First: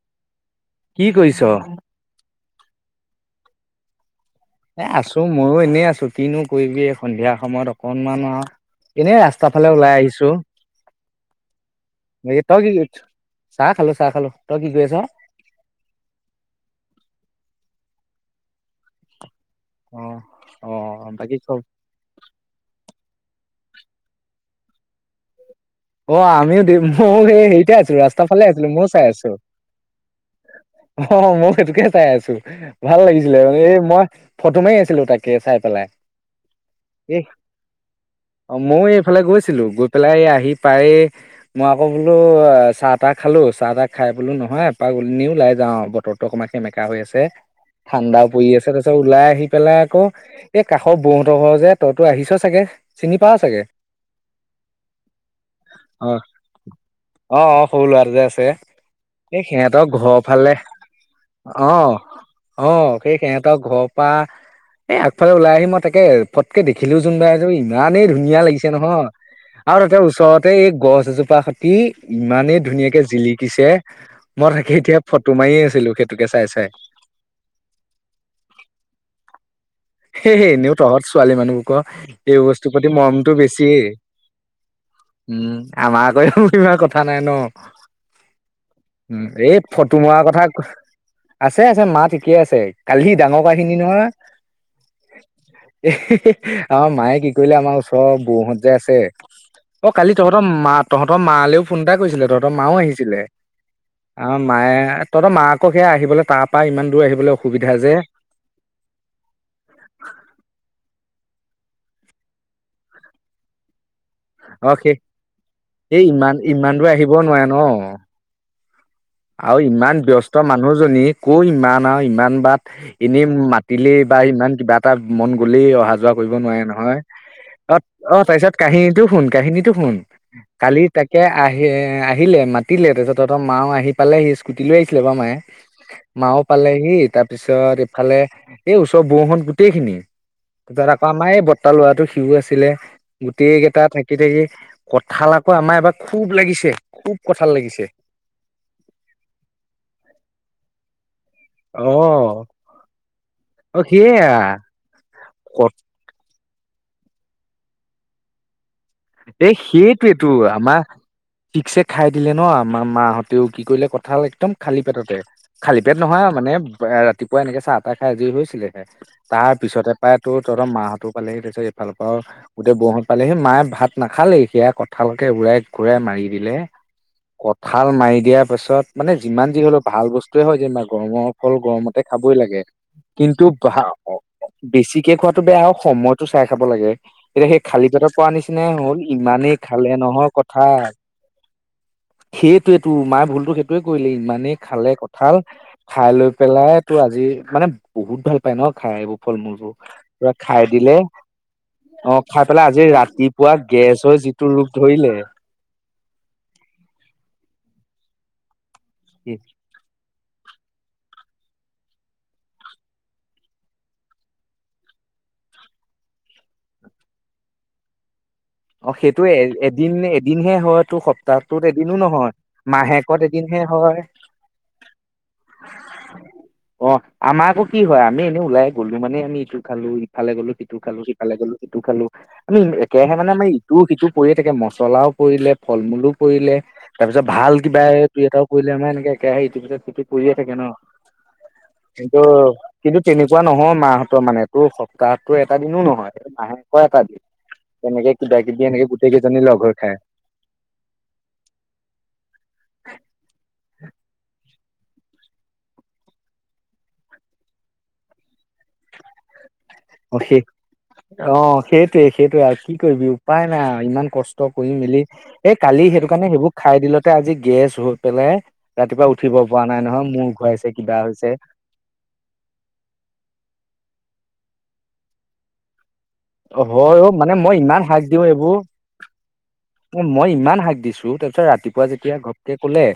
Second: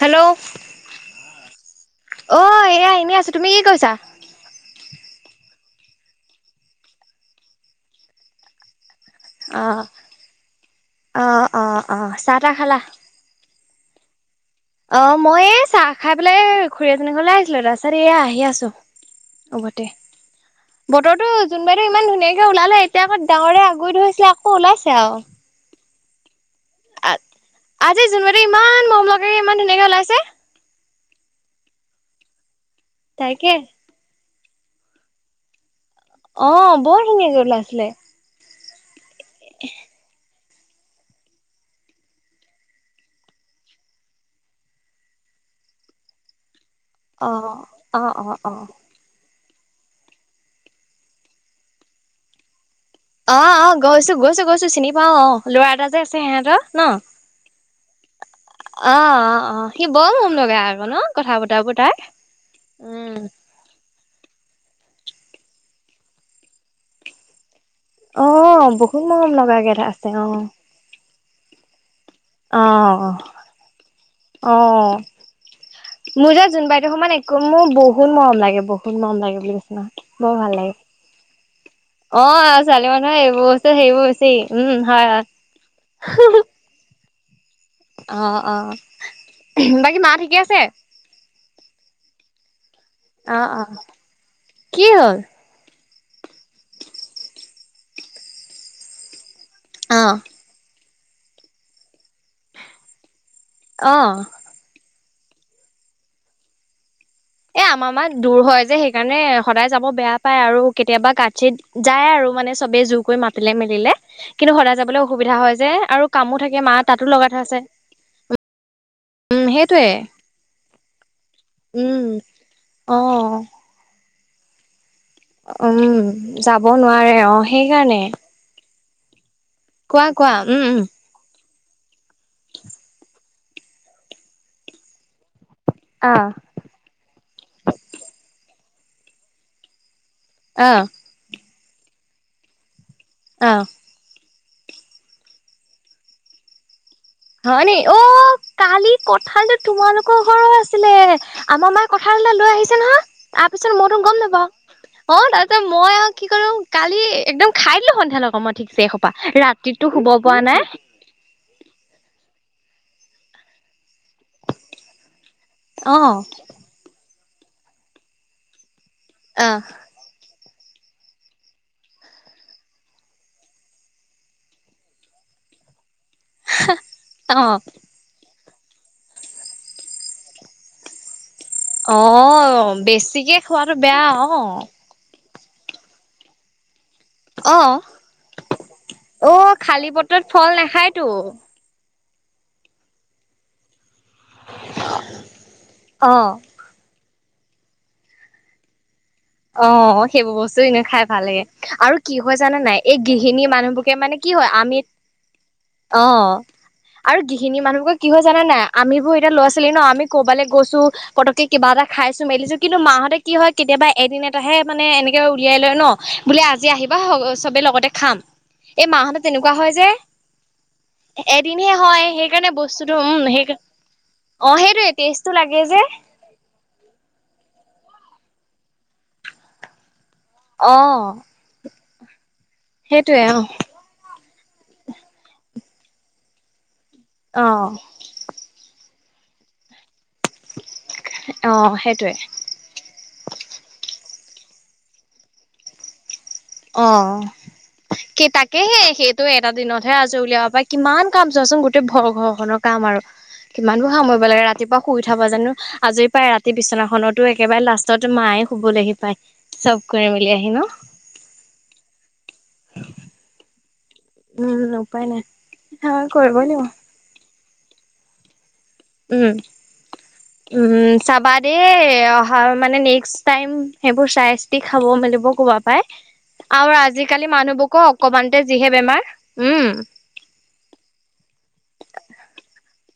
Hello, কি কৰিছ? অ এয়া এনেই আছে। তুমি কৈছা। এ আছোঁ মইয়ো এনেই আছোঁ কিনো কৰিবি সন্ধিয়া সময়ত অকণমান আহ। এনেই ৰাস্তা ফালে অ' ওলাই আহিছোঁ অ' অ' অ' চাহ তাহ খালা? [unintelligible] চাহ খালোঁ চাহ খালোঁ। অ মই চাহ খাই পেলাই খুৰী এজনীৰ ঘৰলৈ আহিছিলোঁ, ৰাস্তাত এয়া আহি আছোঁ। হব দে অ অ বতৰটো বাকী ক যোনবাইয়ে ইমান ধুনীয়াকে ওলালে এতিয়া - তেওঁ আগতে হৈছিলে আকৌ ওলাইছে আৰু! অ আমি- মই এতিয়াই আছো আজি ৰাস্তাৰ জোনবাইদেউ ফালে আছিলো ইমান মই মৰম চাই লগাকে আছিলোঁ। ইমান ধুনীয়াকে ওলাইছে। ই অ মই সেইটোকে চাই আছোঁ, ভাল লাগিছিলে তাকে। মানে এই মই- ফটো মাৰি আছিলোঁ তাকে চাই পেলাই। অ, বৰ এই ধুনীয়াকৈ ওলাইছিলে। অ, মইও এইফালে গৈছিলো। গৈ পেলাই এই আহি পাৰি মই আকৌ বোলো চাহ -তাহ খালো। চাহ- তাহ খাই বোলো নহয় এপাক গলো এনে ও ওলাই যাও, যাও বতৰটো অকণমান সেমেকা হৈ আছে। অ' অ' ঠাণ্ডাও অ' পৰি অ' আছে তাৰপিছত ওলাই আহি পেলাই আকৌ এই কাষৰ বৈ হঁতৰ ঘৰ যে, তইতো আহিছ চাগে। চিনি পাৱ অ, চাগে অ গৈছো- গৈছো- গৈছো চিনি পাও অ, ল'ৰা এটা যে অ আছে সিহতৰ ন? অ, অ সৰু লৰাটো যে আছে। অ, অ, এই অ সিহঁতৰ সি বৰ ঘৰৰ মৰম ফালে লগা আৰু ন। কথা অ পতাবোৰ তাৰ। অ, সেই উম। সিহঁতৰ ঘৰৰ পৰা বা, এই আগফালে ওলাই আহিম মই তাকে পটকে দেখিলোও জোন বাক। ইমানেই ধুনীয়া অ', লাগিছে বহুত নহয় মৰম লগাকে আৰু তাতে আছে অ', ওচৰতে এই গছজোপা খতি ইমানেই ধুনীয়াকে অ', জিলিকিছে মই তাকে অ'। এতিয়া ফটো মাৰি আছিলো। সেইটোকে চাই- চাই। মানে একো মোৰ বহুত মৰম লাগে, বহুত মৰম লাগে বুলি কৈছো। এ, এনেও তহঁত ছোৱালী মানুহবোৰৰ এই অ', বস্তুৰ ছোৱালী প্ৰতি মানুহৰ মৰমটো এইবোৰ বেছি। বস্তু সেইবোৰ বেছি উম, হয়, হয়, উম, আমাৰ আকৌ ইমাৰ কথা নাই ন। অ', অ'। উম, এই বাকী ফটো মা মৰা ঠিকে কথা আছে? আছে- আছে মাত ঠিকে আছে, কালি সি ডাঙৰ অ', অ', কাহিনী নহয় কি হ'ল? এ আমাৰ মায়ে কি কৰিলে আমাৰ ওচৰৰ বৰহঁত যে আছে। অ, কালি তহঁতৰ মা, তহঁতৰ মালৈও ফোন এটা কৰিছিলে তহঁতৰ মাও আহিছিলে। অ, মায়ে তহঁত মাকক সেয়া আহিবলৈ তাৰ পৰা ইমান দূৰ আহিবলৈ এ অসুবিধা আমাৰ যে মাৰ দূৰ হয় যে সেইকাৰণে মানে সদায় যাব বেয়া পায় আৰু। কেতিয়াবা কাতচিত যায় আৰু মানে চবে জোৰ কৰি মাতিলে মেলিলে। কিন্তু অ সদায় সেই যাবলৈ অসুবিধা হয় যে। এই আৰু ইমান কামো থাকে ইমান মা দূৰ তাতো আহিব লগাত নোৱাৰে ন। আছে। উম, আৰু সেইটোয়ে। ইমান ব্যস্ত মানুহজনীৰ কৰ ইমান আৰু উম ইমান বাট অ এনেই মাতিলেই বা ইমান কিবা তাত মন গৈলেই অহা উম যোৱা কৰিব নোৱাৰে যাব নহয়। অ, সেইকাৰণে অ তাৰপিছত কাহিনীটো শুন, কাহিনীতটো শুন, কোৱা কোৱা উম উম কালি তাকে আহি এ আহিলে মাতিলে তাৰ পিছত তহঁতৰ মাও আহি পালে সি স্কুটি লৈ আহিছিলে বাৰু মায়ে। অ মাও পালেহি। তাৰ পিছত এইফালে এই ওচৰৰ বৌহত গোটেই খিনি। তাৰপাছত অ আকৌ আমাৰ এই বৰ্তাৰ লৰাটো সিও আছিলে গোটেই কেইটা থাকি থাকি কঠাল আকৌ আমাৰ এবাৰ খুব লাগিছে। খুব কঁঠাল হয় নি। লাগিছে অ, কালিৰ কঠালটো তোমালোকৰ ঘৰৰ আছিলে। আমাৰ মায়ে অ কঠাল লৈ আহিছে নহয় তাৰপিছত অ মইতো গম সেয়া নাপাও। অ, তাৰপাছতে ক মই আৰু কি কৰো কালি একদম খাই দিলো সন্ধিয়াত অকাণমান। এই সেইটোয়ে টো নাই আমাক ঠিকছে খাই দিলে ন। আমাৰ মাহঁতেও কি কৰিলে কঁঠাল একদম খালী পেটতে। খালী পেট অ নহয় মানে, ৰাতিপুৱা এনেকে চাহ- তাহ খাই আজৰি হৈছিলেহে অ তাৰ পিছতে প্ৰায় তহঁত মা হঁতো পালেহি তাৰপিছত এফালৰ পৰাও গোটেই বৌহত পালেহি মায়ে ভাত নাখালে সেইয়া কঁঠালকে উৰাই ঘুৰাই মাৰি দিলে অ কঠাল মাৰি দিয়া তাৰপাছত মানে যিমান যি হ'লেও ভাল বস্তুয়ে হওঁক যে গৰমত। ফল অ গৰমতে খাবই লাগে। বেছিকে কিন্তু খোৱাটো বেয়া অ বেছিকে খোৱাত টো বেয়া হ। সময়তো চাই খাব লাগে এতিয়া অ সেই খালী পেটৰ পোৱা নিচিনাই হ'ল। অ, ইমানেই খালে খালী পেটত ফল নাখায়টো সেইটোৱে টো মায়ে ভুলতো সেইটোৱে কৰিলে। ইমানেই খালে কঁঠাল খাই লৈ অ পেলাই তো আজি মানে বহুত ভাল পায় ন খাই। ফল অ মূলবোৰ পুৰা সেইবোৰ বস্তু খাই এনে দিলে ভাল লাগে আৰু কি অ হয় খাই জানা পেলাই নাই আজি এই গৃহিণী ৰাতিপুৱা মানুহবোৰকে গেছ মানে হৈ কি হয় যিটো ৰূপ আমি ধৰিলে। অ। আৰু গিহিনী মানুহবোৰৰ কি হয় জানা নাই! আমি বোৰ এতিয়া লৰা ছোৱালী ন? আমি ক'বালে গৈছো। পতককে কিবা এটা খাইছো, মেলিছো। কিন্তু মাহঁতে কি হয় কেতিয়াবা এদিন এটাহে মানে এনেকে উলিয়াই লয় ন? বোলে আজি আহিবা স চবে লগতে খাম। এই অ, মাহঁতে সেইটো এ তেনেকুৱা হয় যে এদিন এদিনহে হয়টো। সপ্তাহটোত এদিনহে এদিনো হয় নহয় সেইকাৰণে বস্তুটো মাহেকত উম এদিন সেই হে হয়। অ, সেইটোৱে টেস্তটো লাগে যে। অ, আমাৰ কো কি হয় আ আমি এনে ওলাই গলো মানে আমি ইটো খালো, ইফালে গ'লো অ সিটো খালো সিফালে গ'লো সিটো খালো। আমি একেৰাহে সেইটোয়ে মানে আমাৰ অ ইটো সিটো পৰিয়ে থাকে মছলাও পৰিলে ফল মূলো পৰিলে। তাৰপিছত ভাল কিবা দুই এটাও পৰিলে আমাৰ এনেকে একেৰাহে ইটো পিছত সিটো পৰিয়ে থাকে ন অ অ সেইটোৱে কিন্তু - কিন্তু তেনেকুৱা নহয় মাহত মানে এইটো সপ্তাহতো এটা দিনো নহয়। এইটো মাহেকৰ এটা দিন। তেনেকে সেই কিবা কিবি তাকেহে এনেকে গোটেই সেইটোৱে কেইজনী এটা লগ হৈ দিনতহে খায় আজৰি উলিয়াব পাই। কিমান কাম চোৱাচোন গোটেই ভ ঘৰখনৰ কাম কিমানবোৰ সামৰিব লাগে। ৰাতিপুৱা শুই থা পা জানো আজৰি পায় ৰাতি বিচনাখনতো একেবাৰে লাষ্টত মায়ে শুবলেহি পায়। চব কৰি অ মিলি সেই আহি ন? অ', সেইটোৱে সেইটোৱে আও। কি কৰিবি উপায় নাই আও। ইমান কষ্ট কৰি উম মেলি উপায় নাই এই কালি সেইটো কাৰণে কৰিবই সেইবোৰ লাগিব খাই দিলতে আজি গেছ হৈ পেলাই ৰাতিপুৱা উম উঠিব পৰা নাই নহয়। মূৰ ঘূৰাইছে উম, কিবা হৈছে। চাবা দেই অহা মানে নেক্স টাইম সেইবোৰ চাই তি খাব মেলিব কবা পাই। অ', আৰু হয় অ', আজিকালি মানে মই মানুহবোৰকো ইমান শাক দিওঁ অকমানতে এইবোৰ যিহে বেমাৰ। উম মই ইমান হাক দিছো, তাৰপিছত ৰাতিপুৱা যেতিয়া ঘপকে ক'লে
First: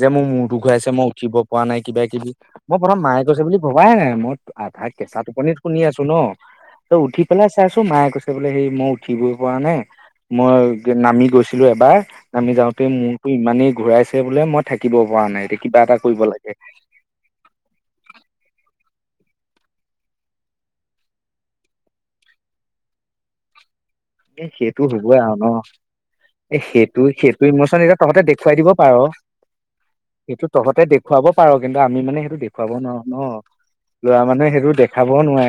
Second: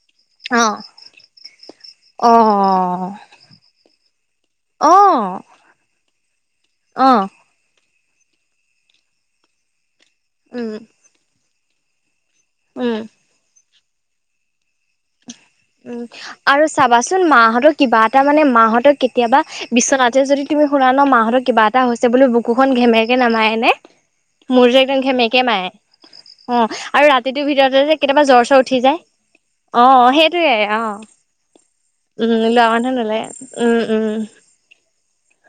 যে মোৰ মূৰটো অ ঘূৰাইছে মই উঠিব পৰা নাই কিবা কিবি অ মই প্ৰথম মায়ে কৈছে বুলি ভবায়ে নাই। মই আধা অ কেচা টোপনিত শুনি আছো ন। ত অ উঠি পেলাই চাইছো, মায়ে কৈছে বোলে হেৰি মই উঠিবই পৰা নাই। উম মই নামি গৈছিলো এবাৰ, নামি যাওতে উম মোৰতো ইমানেই ঘূৰাইছে বোলে, মই থাকিব পৰা নাই। এতিয়া কিবা এটা উম, কৰিব লাগে আৰু চাবাচোন মাহতৰ কিবা এটা মানে মাহতক কেতিয়াবা বিচনাতে যদি তুমি শুনা ন মাহতৰ কিবা এটা হৈছে বুলি বুকুখন ঘেমেকে নামাৰেনে? এ মোৰ যে সেইটো একদম হ'বই আৰু ঘেমেকে ন মাৰে। অ, এ সেইটো আৰু সেইটো ৰাতিটোৰ ভিতৰতে ইমচন যে এতিয়া তহঁতে কেতিয়াবা জ্বৰ- দেখুৱাই চৰ উঠি যায়, অ, সেইটোয়ে। তহতে অ দেখুৱাব পাৰ, কিন্তু আমি মানে উম সেইটো লোৱা দেখুৱাব মানুহ নোৱাৰো নোলায় ন' উম উম ল'ৰা মানুহে সেইটো দেখাবও নোৱাৰে।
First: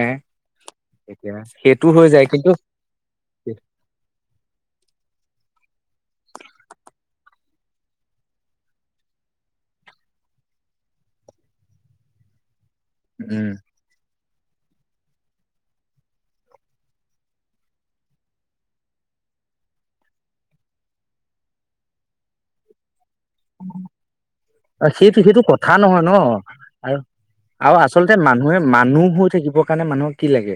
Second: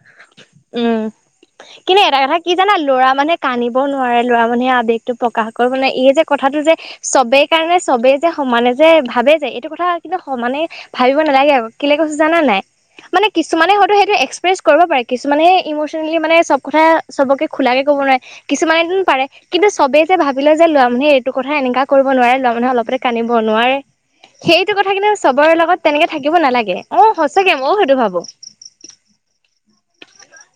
উম, এতিয়া সেইটো কিন্তু হৈ এটা যায় কথা কি জানা ল'ৰা মানুহে কানিব নোৱাৰে, ল'ৰা মানুহে আৱেগটো পকা কাশ কৰিব নোৱাৰে, এই যে কথাটো যে চবে কাৰণে চবেই যে সমানে যে ভাবে যে, এইটো কথা কিন্তু স মানে ভাবিব নালাগে আও। কেলে কৈছো জানা নাই! মানে উম কিছুমানে হয়তো সেইটো এক্স কৰিব পাৰে কিছুমানেহে ইমচনেলি মানে চব কথা চবকে খোলাকে ক'ব নোৱাৰে কিছুমানেটো পাৰে। কিন্তু চবে যে ভাবিলয় যে ল'ৰা মানুহে এইটো কথা এনেকা কৰিব নোৱাৰে, ল'ৰা মানুহে অলপতে কানিব নোৱাৰে সেইটো অ কথা কিন্তু সেইটো চবৰে কথা লগত নহয় ন তেনেকে থাকিব নালাগে। আৰু অ, সচাকে আৰু মইও সেইটো আচলতে ভাবো। মানুহে মানুহ হৈ থাকিবৰ কাৰণে মানুহক কি লাগে?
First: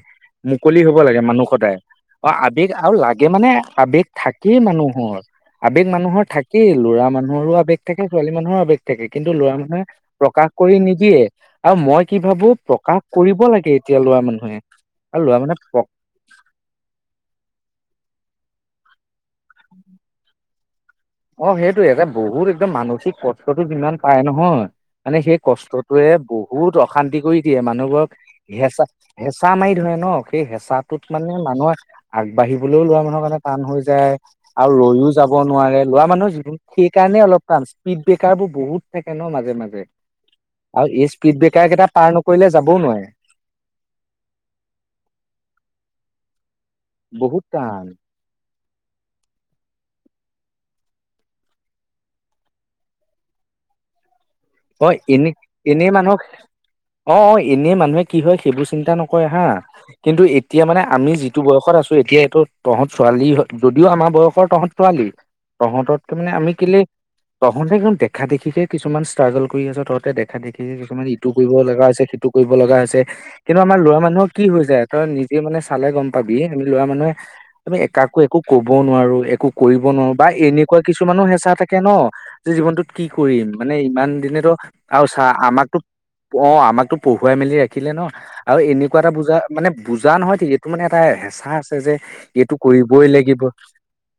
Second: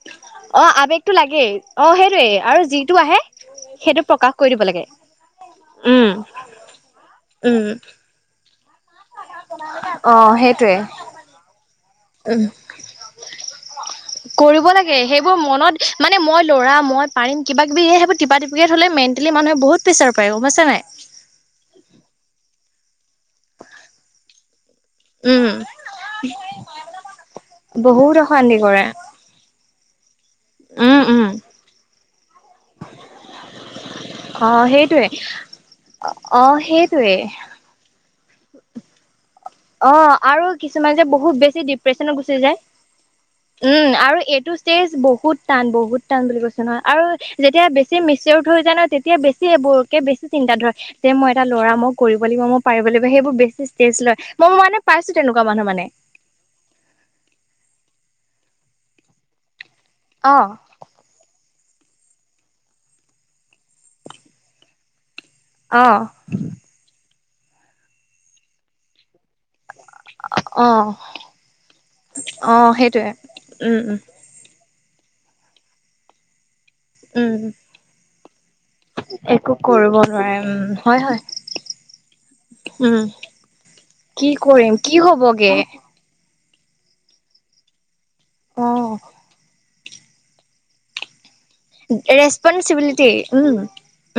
অ মুকলি হ'ব আবেগটো লাগে মানুহ লাগেই সদায়। সেইটোৱে অ, আৱেগ আৰু যিটো আহে লাগে মানে, সেইটো আৱেগ প্ৰকাশ কৰি থাকেই দিব লাগে মানুহৰ। আৱেগ উম মানুহৰ থাকেই। ল'ৰা মানুহৰো উম আৱেগ থাকে, ছোৱালী মানুহৰো আৱেগ থাকে কিন্তু ল'ৰা মানুহে অ প্ৰকাশ কৰি সেইটোৱে নিদিয়ে। আৰু মই কি ভাবো প্ৰকাশ কৰিব লাগে এতিয়া ল'ৰা মানুহে কৰিব লাগে আৰু ল'ৰা মানুহে প পাৰি কিবাকিবি সেইবোৰ তিপাতিপিকে ঠলে মেন্তেলি মানুহে বহুত প্ৰেচাৰ পায় গম পাইছা নে নাই। অ, সেইটোয়ে এটা বহুত একদম মানসিক কষ্ঠটো যিমান পায় নহয় মানে সেই উম কষ্টটোৱে বহুত অশান্তি কৰি দিয়ে। মানুহবোৰক বহুত অশান্তি হেচা কৰে - হেচা মাৰি ধৰে। ন সেই হেচাটোত উম উম মানে মানুহে আগবাঢ়িবলৈও ল'ৰা মানুহৰ কাৰণে টান হৈ যায় অ আৰু সেইটোৱে ৰৈও যাব নোৱাৰে ল'ৰা মানুহৰ অ জীৱন সেইটোৱে সেইকাৰণে অলপ টান স্পীড ব্ৰেকাৰ বোৰ বহুত থাকে ন মাজ অ, আৰু কিছুমান যে বহুত বেছি ব্ৰেকাৰ কেইটা পাৰ ডিপ্ৰেচনত গুচি নকৰিলে যায়। যাবও নোৱাৰে উম, আৰু এইটো ষ্টেজ বহুত টান, বহুত টান বুলি কৈছ নয়' আৰু বহুত যেতিয়া টান বেছি মেচিঅ' হৈ যায় ন' তেতিয়া বেছি সেইবোৰকে বেছি চিন্তা ধৰে যে, মই এটা ল'ৰা মই কৰিব লাগিব, মই পাৰিব লাগিব, সেইবোৰ বে বেছি ট্ৰেছ লয় মই মানে হয়, পাইছো তেনেকুৱা মানুহ মানে এনে-এনেই মানুহক অ', অ' এনেই মানুহে কি হয় সেইবোৰ চিন্তা নকৰে হা, কিন্তু এতিয়া মানে আমি যিটো বয়স য়সত আছোঁ এতিয়া এইটো, তহঁত ছোৱালী হয়, যদিও আমাৰ বয়সৰ তহঁত ছোৱালী। তহঁততকে মানে আমি কেলে, তহঁতে একদম দেখা দেখিকে কিছুমান ষ্ট্ৰাগল কৰি আছ তহতে, দেখা দেখি অ অ কিছুমান অ ইটো কৰিব লগা হৈছে, সিটো কৰিব অ লগা হৈছে, সেইটোৱে কিন্তু আমাৰ উম ল'ৰা উম মানুহৰ কি হৈ যায় তই নিজে মানে চালে গম পাবি, সেইবুলি ল'ৰা মানুহে উম তুমি কাকো একো একো ক'বও নোৱাৰো, একো কৰিব নোৱাৰো বা নোৱাৰে উম এনেকুৱা হয় হয় কিছুমানো হেঁচা থাকে ন, যে জীৱনতটোত উম কি কৰি ম মানে ইমান কি দিনেতো, কৰিম কি আৰু চা হ'বগে আমাকতো অ', আমাকতো পঢ়োৱাই মেলি ৰাখিলে ন, আৰু অ এনেকুৱা এটা বুজাই মানে বোজা নহয় ঠিক, এইটো মানে এটা হেচা কথা আছে যে, এইটো কৰিবই ৰেচপনচিবিলিটি লাগিব, উম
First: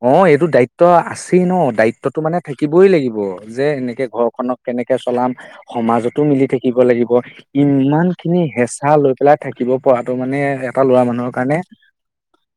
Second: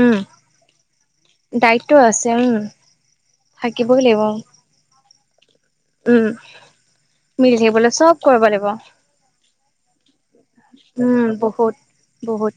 উম অ' এইটো দায়িত্ব আছে ঠি ন, দায়িত্ব দায়িত্বটো আছে মানে উম থাকিবই লাগিব, যে থাকিবই এনেকে লাগিব ঘৰখনক কেনেকে চলাম সমাজতো উম মিলি থাকিব লাগিব, মিলি থাকিবলৈ চব ইমানখিনি কৰিব লাগিব হেঁচা লৈ পেলাই থাকিব পৰাটো মানে ৰে উম বহুত, বহুত।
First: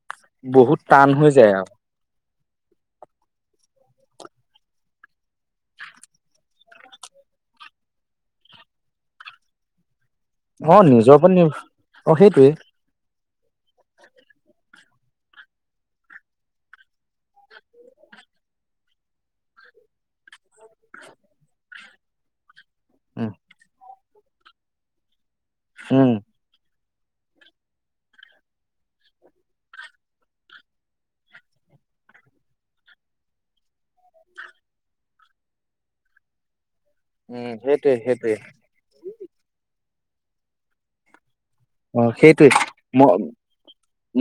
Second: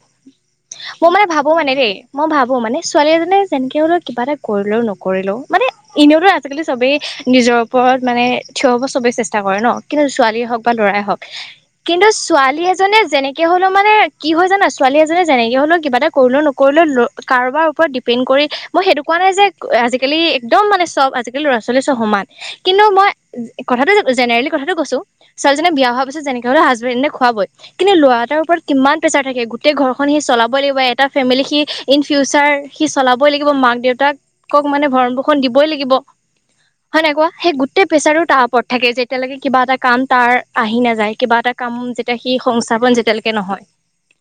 বহুত মই টান মানে হৈ যায় ভাবো আৰু মানে দেই, মই ভাবো মানে ছোৱালী এজনীয়ে যেনকে হলেও কে কিবা এটা কৰিলেও নকৰিলেও, মানে এনেওতো আজিকালি চবেই নিজৰ ওপৰত, মানে থিয় হব চবেই চেষ্টা কৰে ন। কিন্তু ছোৱালীয়ে হওক অ বা ল'ৰাই নিজৰ হওক, ওপৰত নি কিন্তু অ সেইটোৱে ছোৱালী এজনীয়ে যেনেকে হ'লেও মানে, কি হয় জানা ছোৱালী এজনীয়ে যেনেকে হলেও কিবা এটা কৰিলেও নকৰিলেও, ল কাৰোবাৰ ওপৰত ডিপেনড কৰি, মই সেইটো কোৱা নাই যে আজিকালি একদম মানে চব আজিকালি ল'ৰা ছোৱালী চব সমান, কিন্তু মই উম কথাটো জেনেৰেলি কথাটো কৈছোঁ। ছোৱালীজনীয়ে বিয়া হোৱাৰ উম। পিছত যেনেকে হ'লেও হাজব্ৰেণ্ডে খুৱাবই। কিন্তু ল'ৰা এটাৰ ওপৰত কিমান প্ৰেচাৰ থাকে, গোটেই ঘৰখন সি চলাবই লাগিব, এটা ফেমিলি সি ইন ফিউচাৰ সি চলাবই লাগিব, মাক দেউতাকক মানে ভৰণ পোষণ দিবই লাগিব। [inaudible] হয় নাই কোৱা, উম সেই গোটেই সেইটোৱে প্ৰেছাৰটো সেইটোৱে। তাৰ ওপৰত থাকে, যেতিয়ালৈকে কিবা এটা কাম তাৰ আহি নাযায় কিবা এটা। কাম অ যেতিয়া সি সেইটোৱে সংস্থাপন মই যেতিয়ালৈকে নহয়।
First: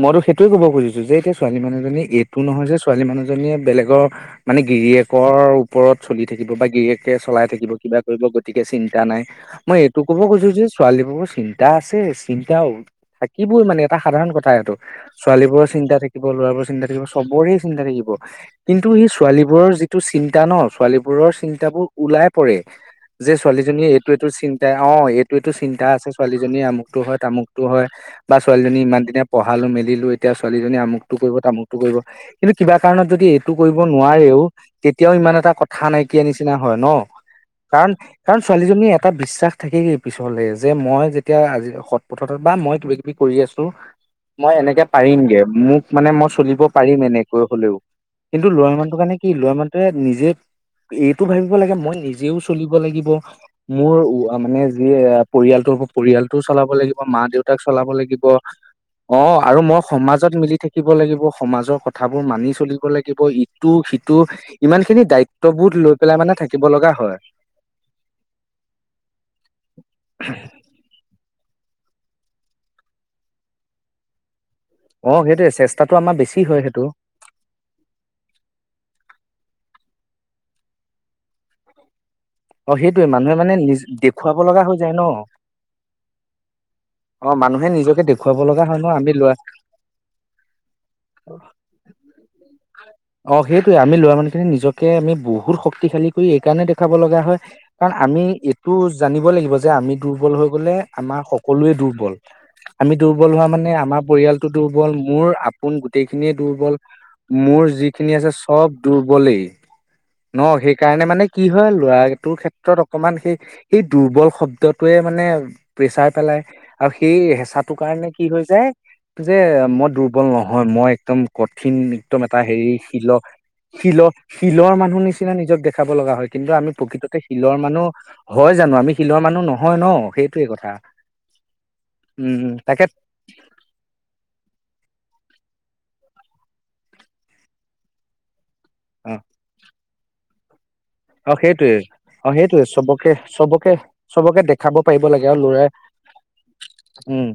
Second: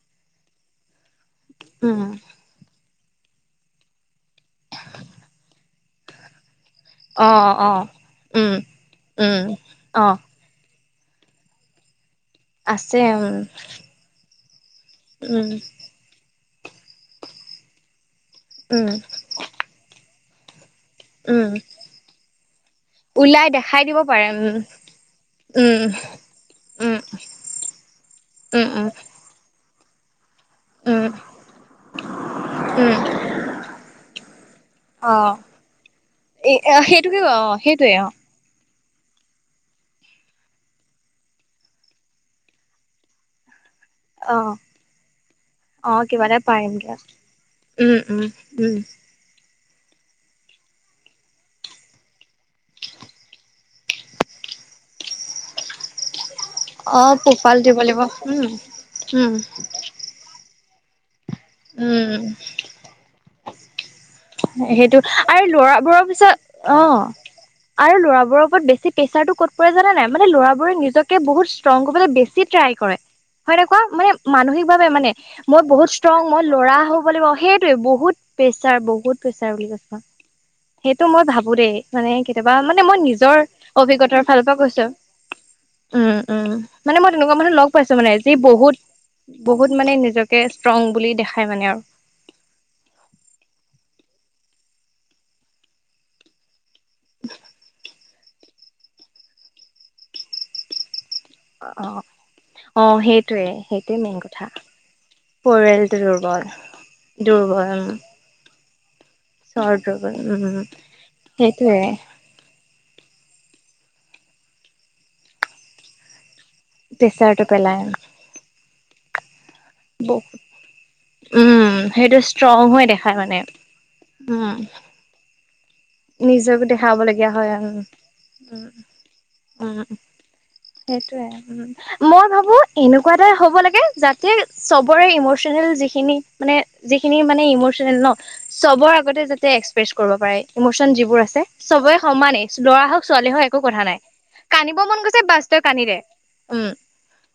মইতো সেইটোয়ে ক'ব খুজিছো যে, এতিয়া ছোৱালী মানুহজনী এইটো নহয় যে ছোৱালী মানুহজনী বেলেগৰ মানে গিৰিয়েকৰ ওপৰত চলি থাকিব বা। গিৰিয়েকে অ চলাই থাকিব অ কিবা কৰিব উম গতিকে উম অ চিন্তা। ছোৱালীবোৰো চিন্তা আছে, চিন্তা আছে উম থাকিবই মানে এটা সাধাৰণ কথা সেইটো। ছোৱালী উম বোৰৰ চিন্তা থাকিব, ল'ৰাবোৰ চিন্তা থাকিব চবৰে চিন্তা থাকিব। কিন্তু উম সি ছোৱালীবোৰৰ যিটো চিন্তা ন' ছোৱালীবোৰৰ উম চিন্তাবোৰ ওলাই পৰে। যে ওলাই দেখাই ছোৱালীজনীয়ে দিব এইটো পাৰে এইটো উম চিন্তা অ' এইটো এইটো চিন্তা উম আছে, ছোৱালীজনীয়ে আমুক। উম তামুকতটো হয় বা উম ছোৱালীজনী উম ইমান দিনে পঢ়ালো মেলিলো। এতিয়া ছোৱালীজনী উম আমুকতটো কৰিব তামুকতটো কৰিব, কিন্তু কিবা উম কাৰণত যদি এইটো কৰিব নোৱাৰেও তেতিয়াও অ ইমান এটা কথা নাইকিয়া এ নিচিনা হয় ন' সেইটোকে অ কাৰণ সেইটোৱে অ কাৰণ ছোৱালী। জনী এটা বিশ্বাস থাকেগেই পিছলে যে, মই যেতিয়া আজি সৎ পথতত বা মই কিবা কিবি কৰি আছো। অ মই এনেকে পাৰিমগে মোক অ মানে কিবা মই এটা চলিব পাৰিমগে পাৰিম এনেকৈ হ'লেও। উম উম কিন্তু লৰা উম মানুহটোৰ কাৰণে কি লৰা মানুটোৱে নিজে এইটো ভাবিব লাগে, মই নিজেও চলিব লাগিব, মোৰ মানে যি পৰিয়ালটো। পৰিয়ালটো চলাব লাগিব, অ পোহপাল মা-দেউতাক দিব চলাব লাগিব, উম উম অ'আৰু ম‌ই সমাজত মিলি থাকি। শিকিব লাগিব, সমাজৰ উম কথাবোৰ মানি চলিব লাগিব ইটো সি সেইটো আৰু লৰাবোৰৰ পেলাই মানে পিছত থাকিব লগা অ'। হয় আৰু ল'ৰাবোৰৰ ওপৰত বেছি প্ৰেচাৰটো ক'ত পৰে জানা নাই, মানে ল'ৰা বোৰে নিজকে বহুত ইচ ত্ৰঙলো বেছি ট্ৰাই কৰে হয়নে কোৱা মানসিক মানে অ সেইটোয়ে মই বহুত চেষ্টাটো আমাৰ ষ্ট্ৰং বেছি মই হয় ল'ৰা সেইটো হ'ব লাগিব সেইটয়ে বহুত প্ৰেচাৰ বহুত সেইটো মই ভাবো দেই মানে। বা অ মানে মই সেইটোয়ে মানুহে নিজৰ মানে নিজ অভিজ্ঞতাৰ দেখুৱাব ফালৰ পৰা লগা হৈ কৈছো। যায় ন উম উম মানে মই অ তেনেকুৱা মানুহ মানুহে লগ পাইছো নিজকে মানে যি দেখুৱাব লগা বহুত হয় ন আমি লৰা বহুত মানে নিজকে, ষ্ট্ৰং বুলি দেখায় মানে আৰু অ' সেইটয়ে আমি লোৱা মানে। সি নিজকে আমি বহুত শক্তিশালী কৰি এই কাৰণে দেখাব লগা হয় কাৰণ আমি এইটো জানিব লাগিব যে আমি দুৰ্বল হৈ গলে আমাৰ সকলোৱে অ দুৰ্বল অ আমি দুৰ্বল হোৱা সেইটোৱে মানে সেইটোৱে আমাৰ মেইন কথা পৰিয়ালটো দুৰ্বল মোৰ আপোন গোটেইখিনিয়ে দুৰ্বল মোৰ দুৰ্বল উম যিখিনি আছে চব, দুৰ্বলেই চৰ দুৰ্বল ন উম সেইকাৰণে মানে কি হয় সেইটোয়ে ল'ৰা ক্ষ্ৰত অকমান সেই সেই দুৰ্বল শব্দটোৱে মানে প্ৰেছাৰ পেলাই আৰু সেই প্ৰেচাৰটো হেঁচাটো পেলাই কাৰণে কি হৈ যায়। যে মই দুৰ্বল বহুত নহয় মই একদম উম কঠিন সেইটো একদম এটা ষ্ট্ৰং হেৰি হৈ শিল দেখায় মানে শিলৰ উম শিলৰ মানুহ নিচিনা নিজক দেখাব লগা হয় কিন্তু আমি প্ৰকৃত, স, মানুহ নহয় ন সেইটোৱে কথা মই ভাবো উম তাকে এনেকুৱা এটা হ'ব লাগে যাতে চবৰে, ইমচনেল যিখিনি মানে যিখিনি মানে অ প্ৰেছ কৰিব পাৰে। ইমচন যিবোৰ অ আছে সেইটোৱে চবে অ সমানেই সেইটোৱে ল'ৰা হওক চবকে ছোৱালী হওক একো চবকে কথা নাই চবকে দেখাব মন পাৰিব লাগে আৰু গৈছে। ল'ৰাই কানিৰে, উম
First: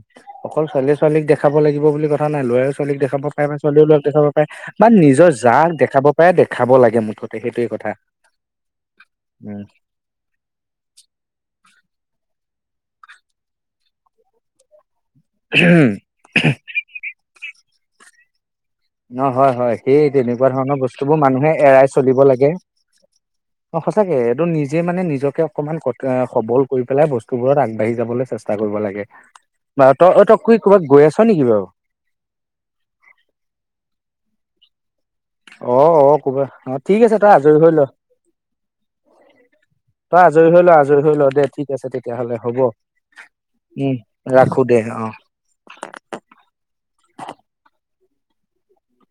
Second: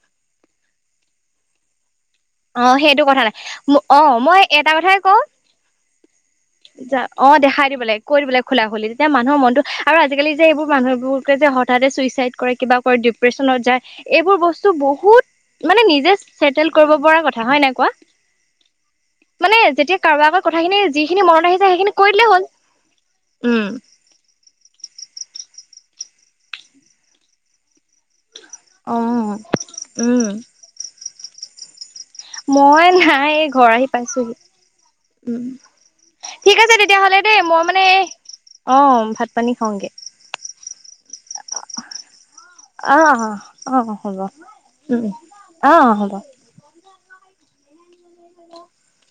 অকল ছোৱালী ছোৱালীক দেখাব লাগিব বুলি কথা। কথা নাই ল'ৰা অ ছোৱালীক সেইটো দেখাব কথা নাই পাৰে বা ছোৱালীও লক অ দেখাব মই পাৰে এটা বা কথাই কওঁ নিজৰ যাক দেখাব পাৰে দেখাব লাগে মুঠ অ' দেখাই দিব ল কৈলে খোলা হ'ল তেতিয়া মানুহৰ মনতটো উম আৰু আজিকালি যে এইবোৰ মানুহবোৰকে যে হঠাতে চুইচাইড কৰে। কিবা ডিপ্ৰচনত যায় এইবোৰ বস্তু বহুত মানে নিজেল কৰিব। পৰা কথা হয় ন কোৱা। ন হয় মানে হয় যেতিয়া সেই কাৰোবাৰ আগত তেনেকুৱা কথাখিনি ধৰণৰ বস্তুবোৰ যিখিনি মনত মানুহে আহিছে এৰাই সেইখিনি কৈ চলিব দিলেই হ'ল লাগে। উম অ' সচাকে। এইটো নিজে মানে নিজকে অকনমান সবল কৰি পেলাই বস্তু বোৰ আগবাঢ়ি যাবলৈ চেষ্টা কৰিব লাগে। বাৰু তই, উম তই ক'ৰবাত গৈ আছ নেকি বাৰু? মই নাই ঘৰ আহি উম। অ অ ক'ৰবাত ঠিক অ আছে তেতিয়াহলে তই দেই আজৰি মই হৈ ল মানে অঁ' ভাত পানী খওঁগে তই আজৰি হৈ ল হৈ ল দে ঠিক আছে তেতিয়াহলে হ'ব। অ অ উম, অ হ'ব ৰাখো দে উম। অ' হ'ব। [inaudible]